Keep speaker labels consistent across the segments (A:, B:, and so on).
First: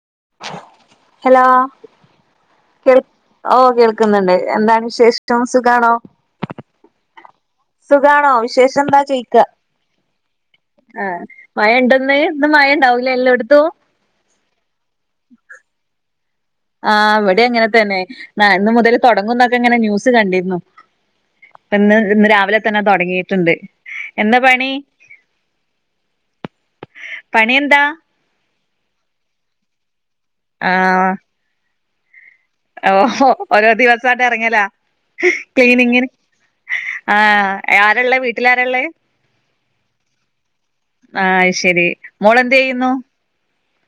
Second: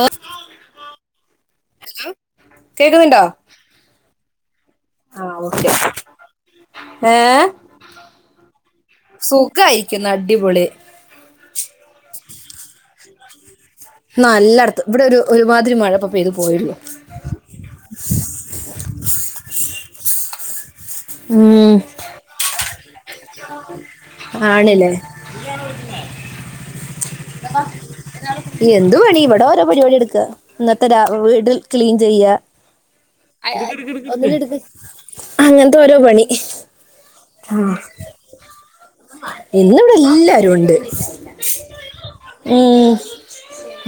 A: ഓഹ്.
B: Hello. കേൾ
A: കേക്കുന്നുണ്ടോ
B: ഓഹ് കേൾക്ക്ന്ന്ണ്ട് എന്താണ്
A: ആഹ്
B: വിശേഷ്ടം
A: ഓക്കെ
B: സുഖാണോ
A: ഏ
B: സുഖാണോ വിശേഷം എന്താ ചോയിക്ക
A: സുഖായിരിക്കുന്നു അടിപൊളി
B: ആഹ് മഴണ്ടോന്ന് ഇന്ന് മഴ ഇണ്ടാവുലേ എല്ലോട്ത്തും
A: ന്നല്ലാട്ത്ത് ഇവടെ ഒര് ഒരുമാതിരി മഴപ്പൊ പെയ്ത് പോയൊള്ളൂ
B: ആഹ് ഇവടിം അങ്ങനെത്തന്നെ ആഹ് ഇന്ന് മുതല് തൊടങ്ങുന്നൊക്കെ ഇങ്ങനെ ന്യൂസ് കണ്ടിരുന്നു
A: ഉം
B: ഇപ്പന്ന് ഇന്ന് രാവിലെ തന്നെ തൊടങ്ങി് ട്ട്ണ്ട് എന്താ പണി
A: ആണില്ലേ
B: പണി എന്താ
A: എന്തു പണി ഇവിടെ ഓരോ പരിപാടിട്ക്കാ ഇന്നത്തെ രാ
B: ആഹ്
A: വീട് ക്ലീൻ ചെയ്യ
B: ഓഹോ ഓരോ ദിവസാണ്ട്
A: ഒന്നിലെടുക്ക്
B: എറങ്ങലാ
A: അങ്ങനത്തെ ഓരോ
B: ക്ലീനിങ്ങ്ന്
A: പണി
B: ആഹ് ആരള്ളേ വീട്ടിലാരള്ളേ
A: ഇന്നിവിടെ എല്ലാരും ഉണ്ട്
B: ആഹ് അത് ശരി മോളെന്ത്
A: ഉം
B: ചെയ്യുന്നു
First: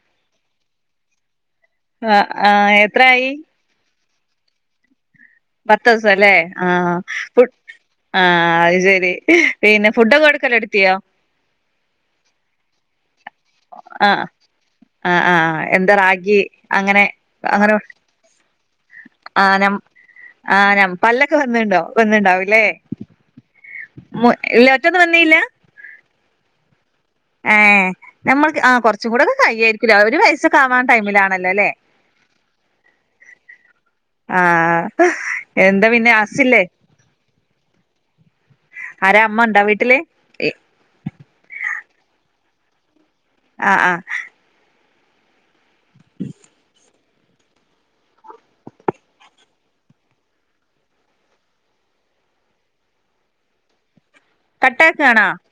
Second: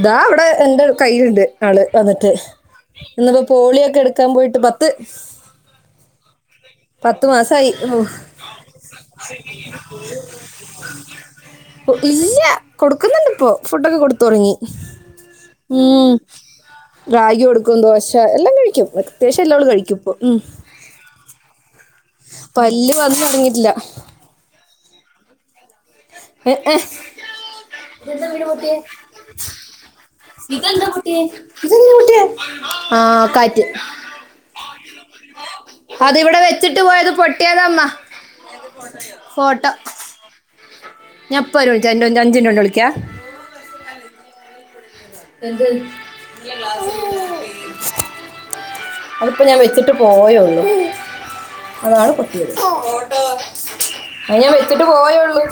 A: ഇതാ ഇവിടെ എന്റെ കയ്യില്ണ്ട് ആള്
B: ആഹ്
A: വന്ന്ട്ട്
B: ആഹ് എത്രായി
A: ഇന്ന്പ്പോ പോളിയൊക്കെ എടുക്കാൻ പോയിട്ട് പത്ത്
B: പത്ത്സം ലേ ആഹ്
A: പത്ത്
B: കു
A: മാസായി
B: ആഹ് അത് ശെരി പിന്നെ ഫുഡൊക്കെ കൊട്ക്കലൊട്ത്ത്യോ
A: ഇല്ല കൊട്ക്കുന്നുണ്ട് ഇപ്പോ ഫുഡൊക്കെ കൊട്ത്ത്
B: ആഹ്
A: തൊടങ്ങി
B: ആഹ് ആഹ് എന്താ
A: ഉം
B: റാഗി അങ്ങനെ
A: റാഗി
B: അങ്ങനെ
A: കൊട്ക്കും ദോശ എല്ലാം കഴിക്ക്യും അത്യാശ്യ എല്ലാ
B: ആഹ്
A: അവള്
B: നം
A: കഴിക്കും ഇപ്പൊ ഉം
B: ആഹ് നം പല്ലൊക്കെ വന്ന്ണ്ടോ വന്ന്ണ്ടാവും ലേ
A: പല്ല് വന്ന് തുടങ്ങിയിട്ടില്ല
B: മു ഇല്ല ഒറ്റൊന്നും വന്നില്ല
A: ഏഹ് ഏഹ്
B: ഏഹ്
A: ഇതെന്താ വീണ്
B: നമ്മൾക്ക്
A: പൊട്ട്യേ
B: ആഹ് കൊറച്ചും കൂടൊക്കെ കഴിയായിരിക്കുംല്ലേ ഒരു വയസ്സൊക്കെ ആവാൻ
A: ഇതെന്താ പൊട്ട്യേ
B: ടൈമിലാണല്ലോ ല്ലേ
A: ആഹ് കാറ്റ്
B: ആഹ് എന്താ പിന്നെ ഹസ്സ്‌ ഇല്ലേ
A: നമ്മ [inaudible]
B: ആരാ അമ്മണ്ടോ വീട്ടില്
A: ഞാ ഇപ്പേരും ഞ്ച് അഞ്ച്നിറ്റോണ്ട് വിളിക്കാം
B: ആഹ് ആഹ്
A: എന്ത് [unintelligible] അതിപ്പോ ഞാൻ വെച്ചിട്ട് പോയൊള്ളൂ അതാണ് പൊട്ടിയത് അത് ഞാൻ വെച്ചിട്ട്
B: കട്ടാക്കാണോ
A: പോയൊള്ളു